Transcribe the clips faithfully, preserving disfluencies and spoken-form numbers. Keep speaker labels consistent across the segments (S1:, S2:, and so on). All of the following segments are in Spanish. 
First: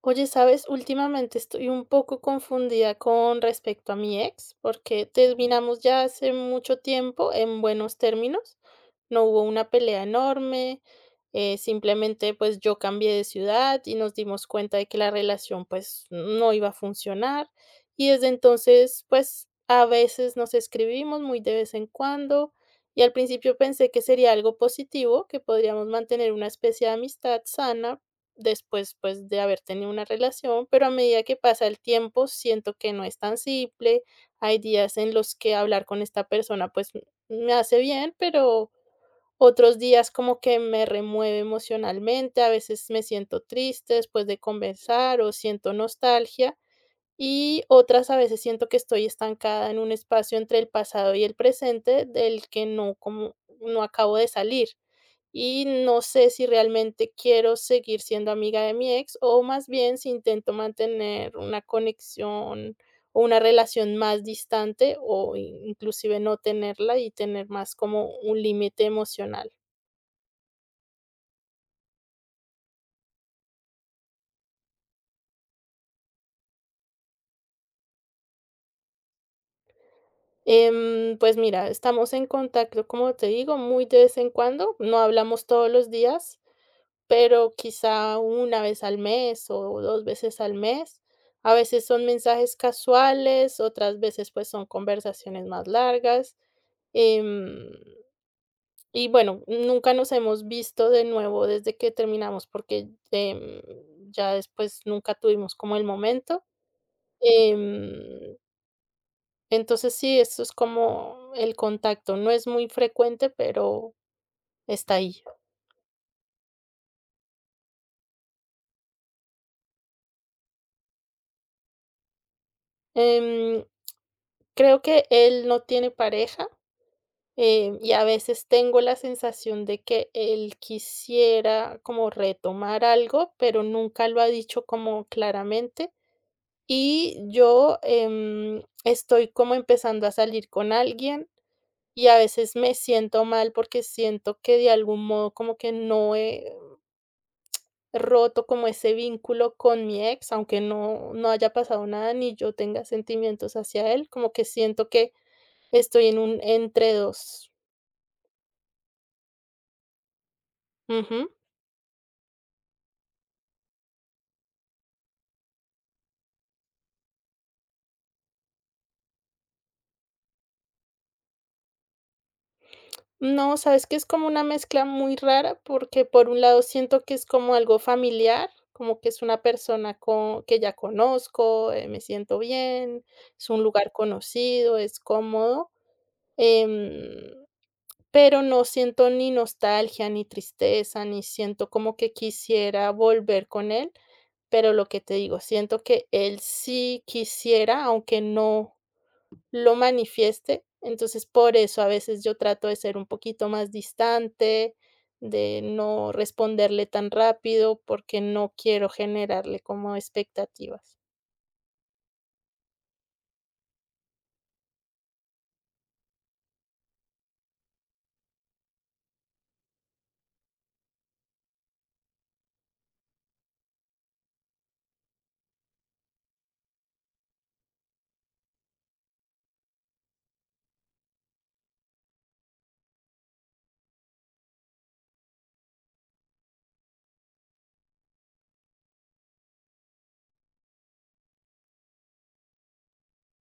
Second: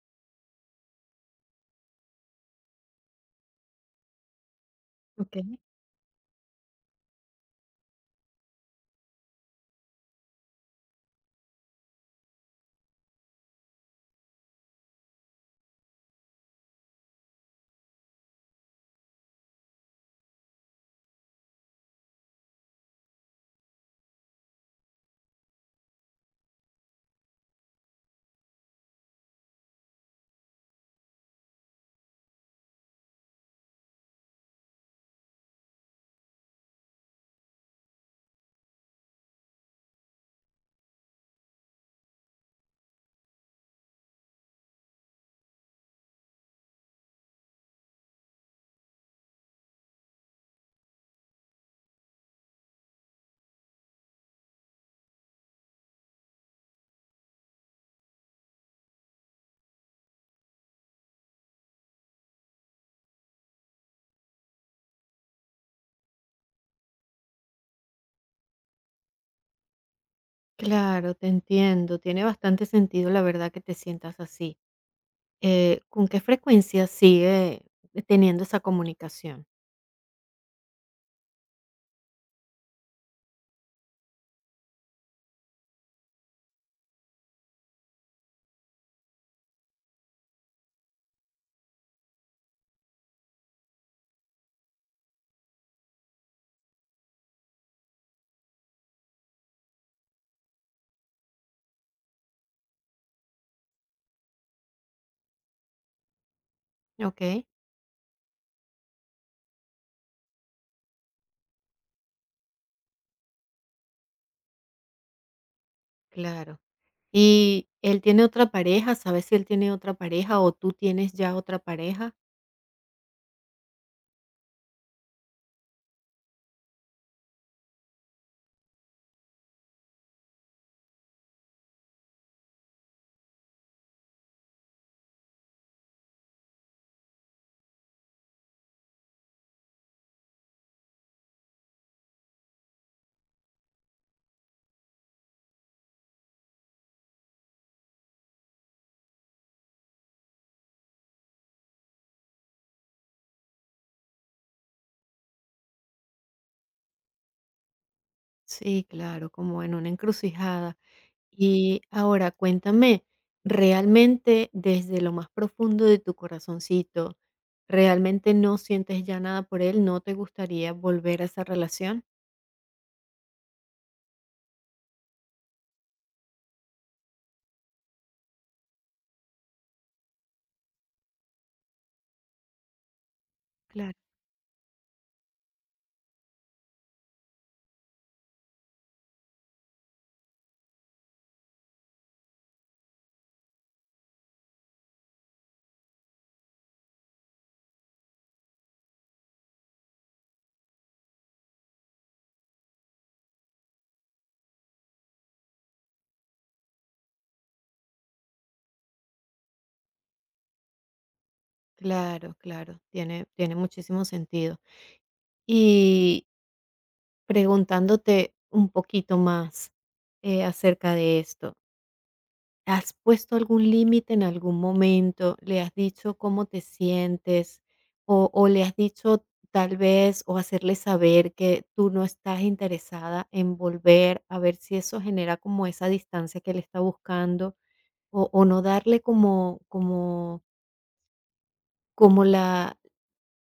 S1: Oye, ¿sabes? Últimamente estoy un poco confundida con respecto a mi ex, porque
S2: Okey.
S1: terminamos ya hace mucho tiempo en buenos términos. No hubo una pelea enorme, eh, simplemente pues yo cambié de ciudad y nos dimos cuenta de que la relación pues no iba a funcionar. Y desde entonces pues a veces nos escribimos muy de vez en cuando y al principio pensé que sería algo positivo, que podríamos mantener una especie de amistad sana, después, pues, de haber tenido una relación, pero a medida que pasa el tiempo, siento que no es tan simple. Hay días en los que hablar con esta persona, pues, m- me hace bien, pero otros días como que me remueve emocionalmente, a veces me siento triste después de conversar o siento nostalgia. Y otras a veces siento que estoy estancada en un espacio entre el pasado y el presente del que no como no acabo de salir. Y no sé si realmente quiero seguir siendo amiga de mi ex o más bien si intento mantener una conexión o una relación más distante o in- inclusive no tenerla y tener más como un límite emocional.
S2: Claro, te entiendo. Tiene bastante sentido, la verdad, que te sientas así. Eh, ¿con qué frecuencia sigue teniendo esa comunicación?
S1: Em, pues mira, estamos en contacto, como te digo, muy de vez en cuando, no hablamos todos los días, pero quizá una vez al mes o dos veces al mes. A veces son mensajes casuales, otras veces pues son conversaciones más largas. Em, y bueno, nunca nos hemos visto de nuevo desde que terminamos porque em, ya después nunca tuvimos como el momento.
S2: Okey,
S1: Em, entonces sí, eso es como el contacto. No es muy frecuente, pero está ahí.
S2: claro. ¿Y él tiene otra pareja? ¿Sabes si él tiene otra pareja o tú tienes ya otra pareja?
S1: Em, Creo que él no tiene pareja. Em, y a veces tengo la sensación de que él quisiera como retomar algo, pero nunca lo ha dicho como claramente. Y yo em, estoy como empezando a salir con alguien y a veces me siento mal porque siento que de algún modo como que no he roto como ese vínculo con mi ex, aunque no, no haya pasado nada ni yo tenga sentimientos hacia él, como que siento que estoy en un entre dos.
S2: Sí, claro, como en una encrucijada.
S1: Ujú.
S2: Y ahora cuéntame, realmente, desde lo más profundo de tu corazoncito, ¿realmente no sientes ya nada por él? ¿No te gustaría volver a esa relación?
S1: No, ¿sabes que es como una mezcla muy rara? Porque por un lado siento que es como algo familiar, como que es una persona co que ya conozco, eh, me siento bien, es un lugar
S2: Claro.
S1: conocido, es cómodo, em, pero no siento ni nostalgia, ni tristeza, ni siento como que quisiera volver con él, pero lo que te digo, siento que él sí quisiera, aunque no lo manifieste. Entonces, por eso a veces yo trato de ser un poquito más distante, de no responderle tan rápido, porque no quiero generarle como expectativas.
S2: Claro, claro, tiene, tiene muchísimo sentido. Y preguntándote un poquito más, eh, acerca de esto, ¿has puesto algún límite en algún momento? ¿Le has dicho cómo te sientes? ¿O, o le has dicho tal vez? O hacerle saber que tú no estás interesada en volver, a ver si eso genera como esa distancia que él está buscando o, o no darle como, como como la,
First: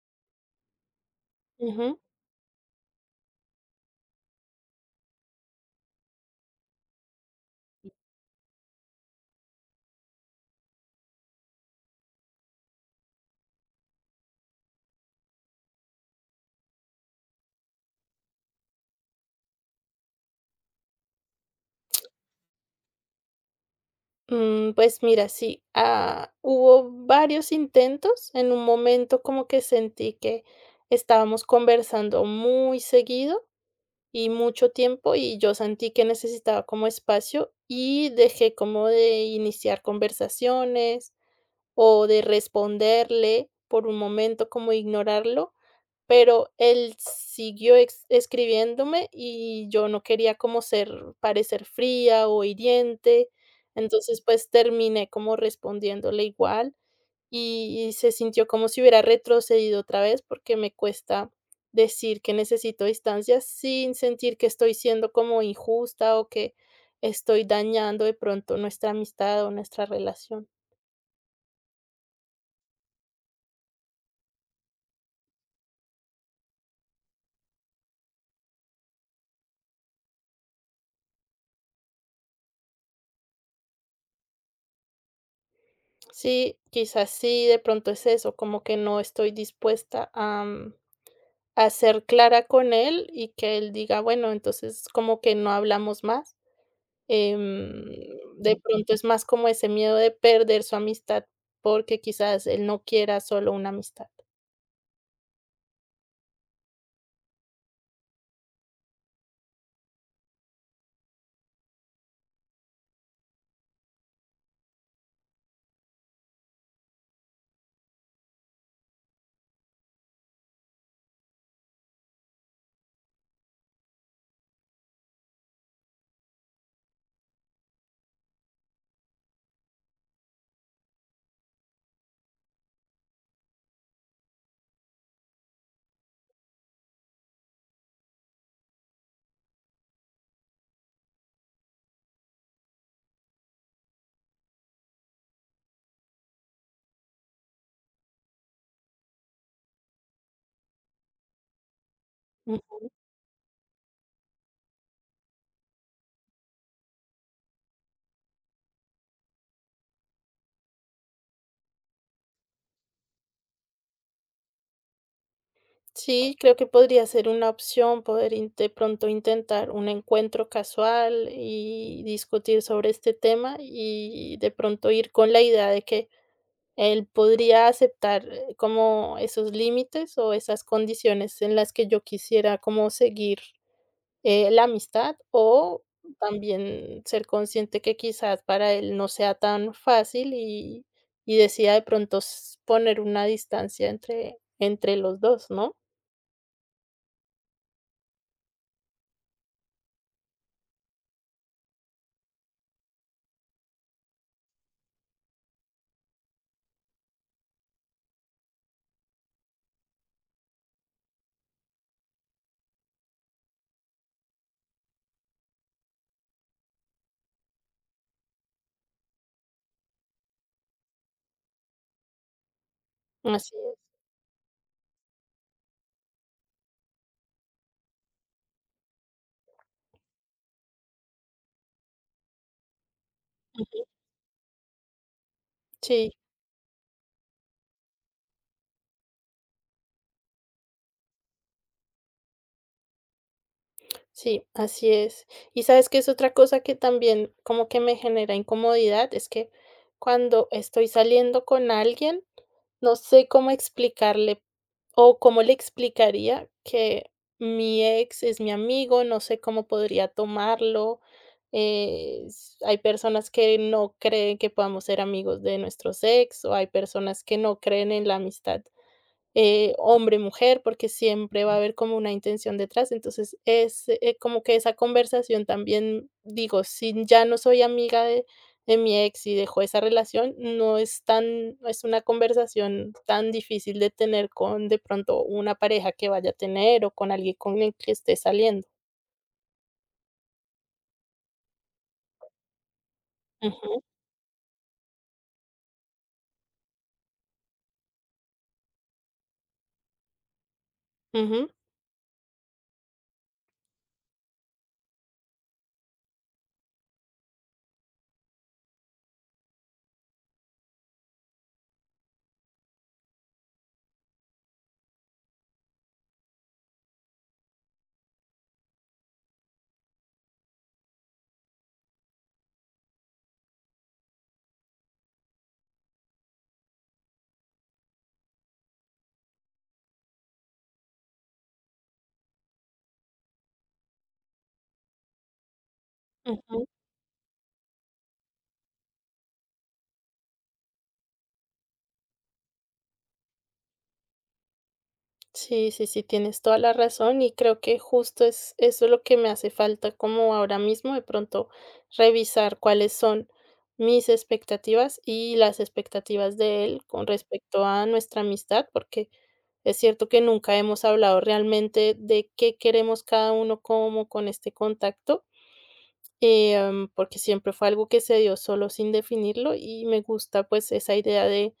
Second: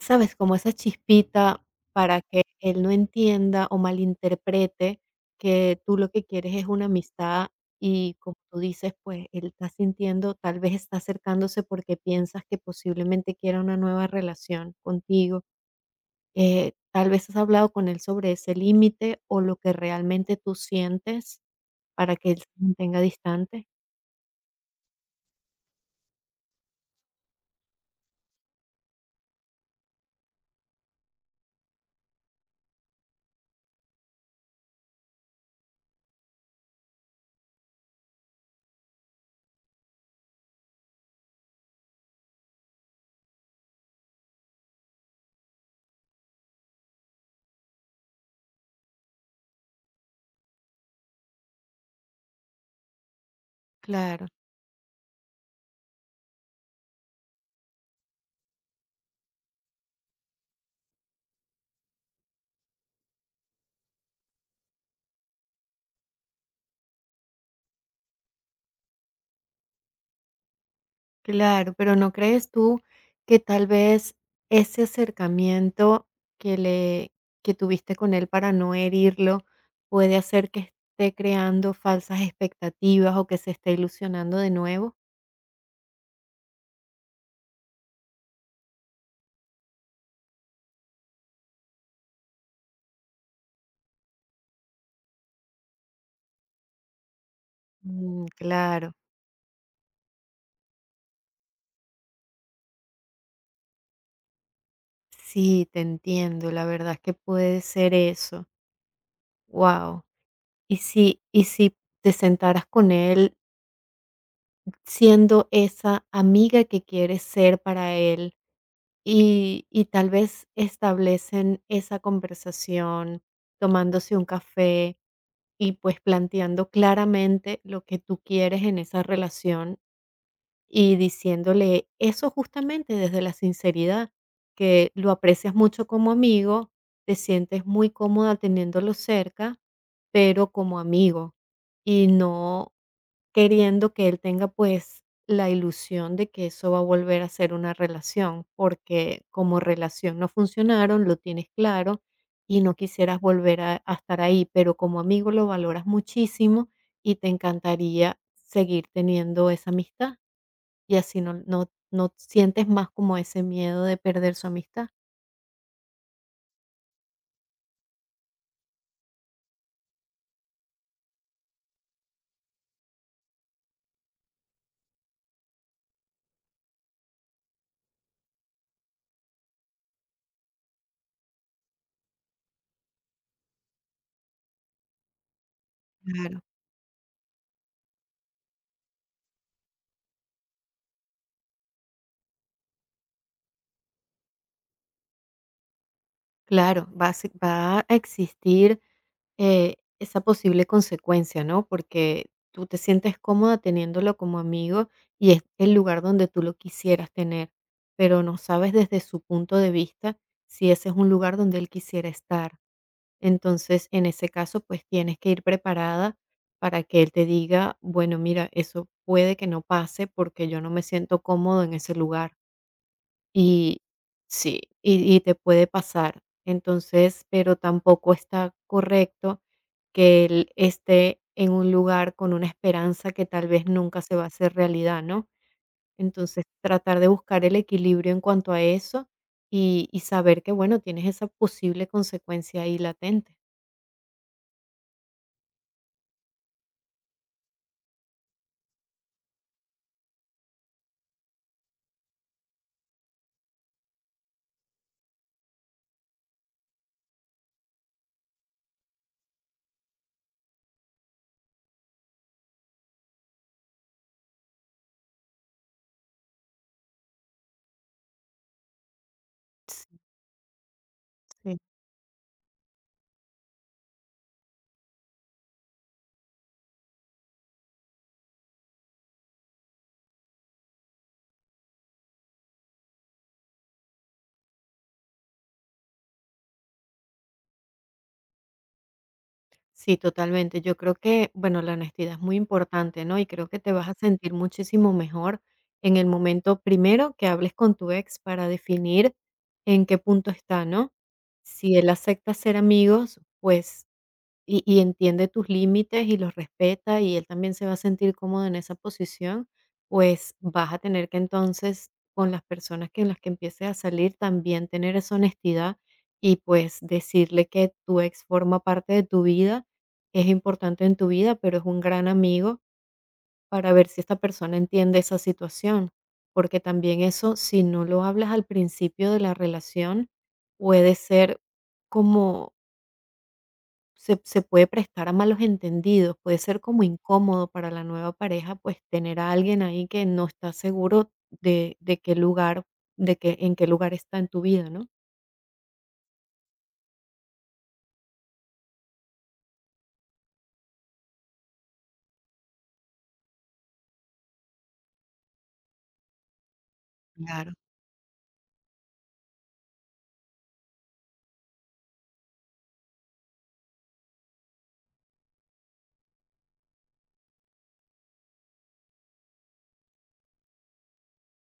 S2: ¿sabes? Como esa chispita,
S1: Ujú.
S2: para que él no entienda o malinterprete que tú lo que quieres es una amistad y, como tú dices, pues él está sintiendo, tal vez está acercándose porque piensas que posiblemente quiera una nueva relación contigo. Eh, tal vez has hablado con él sobre ese límite o lo que realmente tú sientes para que él se mantenga distante.
S1: Mm, pues mira, sí, ah, hubo varios intentos. En un momento como que sentí que estábamos conversando muy seguido y mucho tiempo y yo sentí que necesitaba como espacio y dejé como de iniciar conversaciones. O de responderle por un momento, como ignorarlo, pero él siguió ex escribiéndome y yo no quería como ser parecer fría o hiriente, entonces,
S2: Claro.
S1: pues, terminé como respondiéndole igual y y se sintió como si hubiera retrocedido otra vez, porque me cuesta decir que necesito distancia sin sentir que estoy siendo como injusta o que estoy dañando de pronto nuestra amistad o nuestra relación.
S2: Claro, pero ¿no crees tú que tal vez ese acercamiento que le que tuviste con él para no herirlo puede hacer que esté creando falsas expectativas o que se esté ilusionando de nuevo?
S1: Sí, quizás sí, de pronto es eso, como que no estoy dispuesta a, mm, a ser clara con él y que él diga, bueno, entonces como que no hablamos más. Em,
S2: Mm,
S1: de
S2: claro.
S1: pronto es más como ese miedo de perder su amistad porque quizás él no quiera solo una amistad.
S2: Sí, te entiendo, la verdad es que puede ser eso. Wow. Y si y si te sentaras con él siendo esa amiga que quieres ser para él. Y y tal vez establecen esa conversación, tomándose un café y, pues, planteando claramente lo que tú quieres en esa relación y diciéndole eso justamente desde la sinceridad, que lo aprecias mucho como amigo, te sientes muy cómoda teniéndolo cerca, pero como amigo, y no queriendo que él tenga pues la ilusión de que eso va a volver a ser una relación, porque como relación no funcionaron, lo tienes claro y no
S1: Ujú.
S2: quisieras volver a, a estar ahí, pero como amigo lo valoras muchísimo y te encantaría seguir teniendo esa amistad. Y así no no no sientes más como ese miedo de perder su amistad.
S1: Sí, creo que podría ser una opción poder in- de pronto intentar un encuentro casual y discutir sobre este tema y de pronto ir con la idea de que él podría aceptar eh, como esos límites o esas condiciones en las que yo quisiera como seguir, eh, la amistad o
S2: Claro.
S1: también ser consciente que quizás para él no sea tan fácil y y decida de pronto s poner una distancia entre entre los dos, ¿no?
S2: Claro, va a se va a existir, eh, esa posible consecuencia, ¿no? Porque tú te sientes cómoda teniéndolo como amigo y es el lugar donde tú lo quisieras tener, pero no sabes desde su punto de vista si ese es un lugar donde él quisiera estar. Entonces, en ese caso, pues tienes que ir preparada para que él te diga, bueno, mira, eso puede que no pase porque yo no me siento cómodo en ese lugar.
S1: Así es,
S2: Y sí, y, y te puede pasar. Entonces, pero tampoco está correcto que él esté en un lugar con una esperanza que tal vez nunca se va a hacer realidad, ¿no?
S1: sí.
S2: Entonces, tratar de buscar el equilibrio en cuanto a eso y, y saber que, bueno, tienes esa posible consecuencia ahí latente.
S1: Sí, así es. Y sabes que es otra cosa que también como que me genera incomodidad, es que cuando estoy saliendo con alguien, no sé cómo explicarle o cómo le explicaría que mi ex es mi amigo, no sé cómo podría tomarlo. Eh, s- hay personas que no creen que podamos ser amigos de nuestros ex o hay personas que no creen en la amistad eh,
S2: Sí.
S1: hombre, mujer, porque siempre va a haber como una intención detrás. Entonces, es eh, como que esa conversación también, digo, si ya no soy amiga de, de mi ex y dejó esa relación, no es tan, no es una conversación tan difícil de tener con de pronto una pareja que vaya a tener o con alguien con el que esté saliendo.
S2: Sí, totalmente. Yo creo que, bueno, la honestidad es muy importante, ¿no? Y creo que te
S1: Ujú,
S2: vas a sentir muchísimo mejor en el momento primero que hables con tu ex para definir en qué punto está, ¿no?
S1: ujú,
S2: Si él acepta ser amigos, pues y y entiende tus límites y los respeta, y él también se va a sentir cómodo en esa posición, pues, vas a tener que entonces, con las personas que en las que empieces a salir, también tener esa honestidad y, pues, decirle que tu ex forma parte de tu vida, es importante en tu vida, pero es un gran amigo, para ver si esta persona entiende esa situación. Porque también eso, si no lo hablas al principio de la relación, puede ser como se, se puede prestar a malos entendidos, puede ser
S1: ujú.
S2: como incómodo para la nueva pareja, pues tener a alguien ahí que no está seguro de, de qué lugar, de qué, en qué lugar está en tu vida, ¿no?
S1: Sí, sí, sí, tienes toda la razón y creo que justo es eso es lo que me hace falta como ahora mismo de pronto revisar cuáles son mis expectativas y las expectativas de él con
S2: Claro.
S1: respecto a nuestra amistad, porque es cierto que nunca hemos hablado realmente de qué queremos cada uno como con este contacto, eh, em, porque siempre fue algo que se dio solo sin definirlo y me gusta pues esa idea de,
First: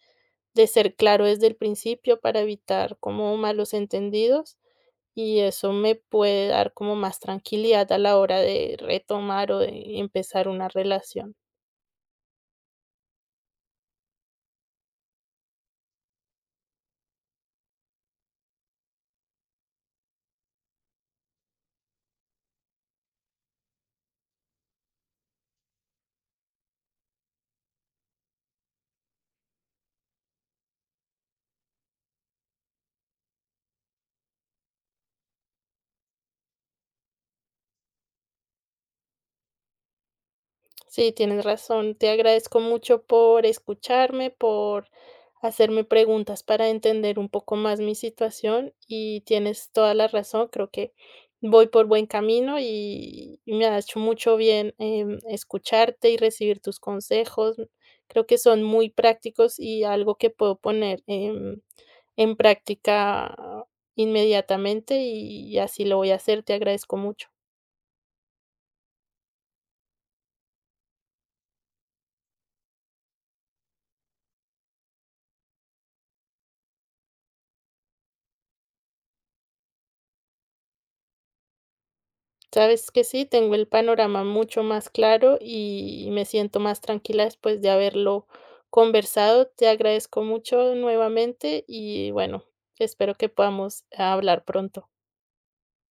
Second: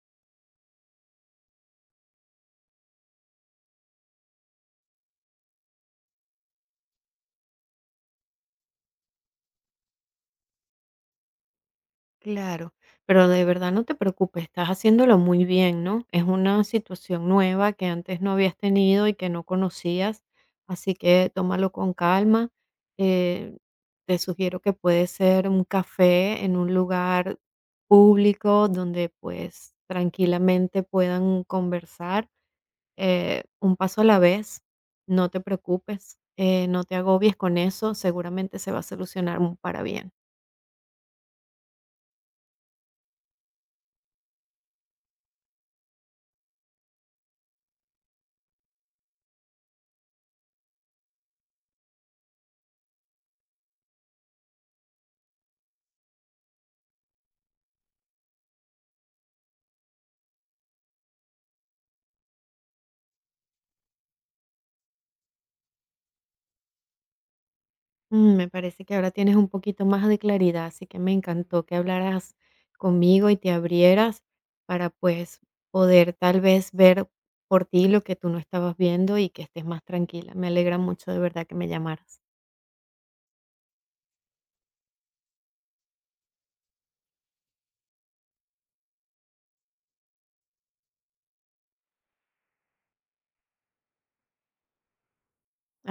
S1: de ser claro desde el principio para evitar como malos entendidos. Y eso me puede dar como más tranquilidad a la hora de retomar o de empezar una relación.
S2: Claro, pero de verdad no te preocupes, estás haciéndolo muy bien, ¿no? Es una situación nueva que antes no habías tenido y que no conocías, así que tómalo con calma. Eh, Te sugiero que puede ser un café en un lugar público donde pues tranquilamente puedan conversar, eh, un paso a la vez. No te preocupes, eh, no te agobies con eso, seguramente se va a solucionar para bien.
S1: Sí, tienes razón. Te agradezco mucho por escucharme, por hacerme preguntas para entender un poco más mi situación y tienes toda la razón. Creo que voy por buen camino y y me ha hecho mucho bien, em, escucharte y recibir tus consejos. Creo que son muy prácticos y algo que puedo poner, em, en práctica inmediatamente y así lo voy a hacer. Te agradezco mucho.
S2: Mm, me parece que ahora tienes un poquito más de claridad, así que me encantó que hablaras conmigo y te abrieras para, pues, poder tal vez ver por ti lo que tú no estabas viendo y que estés más tranquila. Me alegra mucho de verdad que me llamaras.
S1: Sabes que sí, tengo el panorama mucho más claro y me siento más tranquila después de haberlo conversado. Te agradezco mucho nuevamente y bueno, espero que podamos hablar pronto.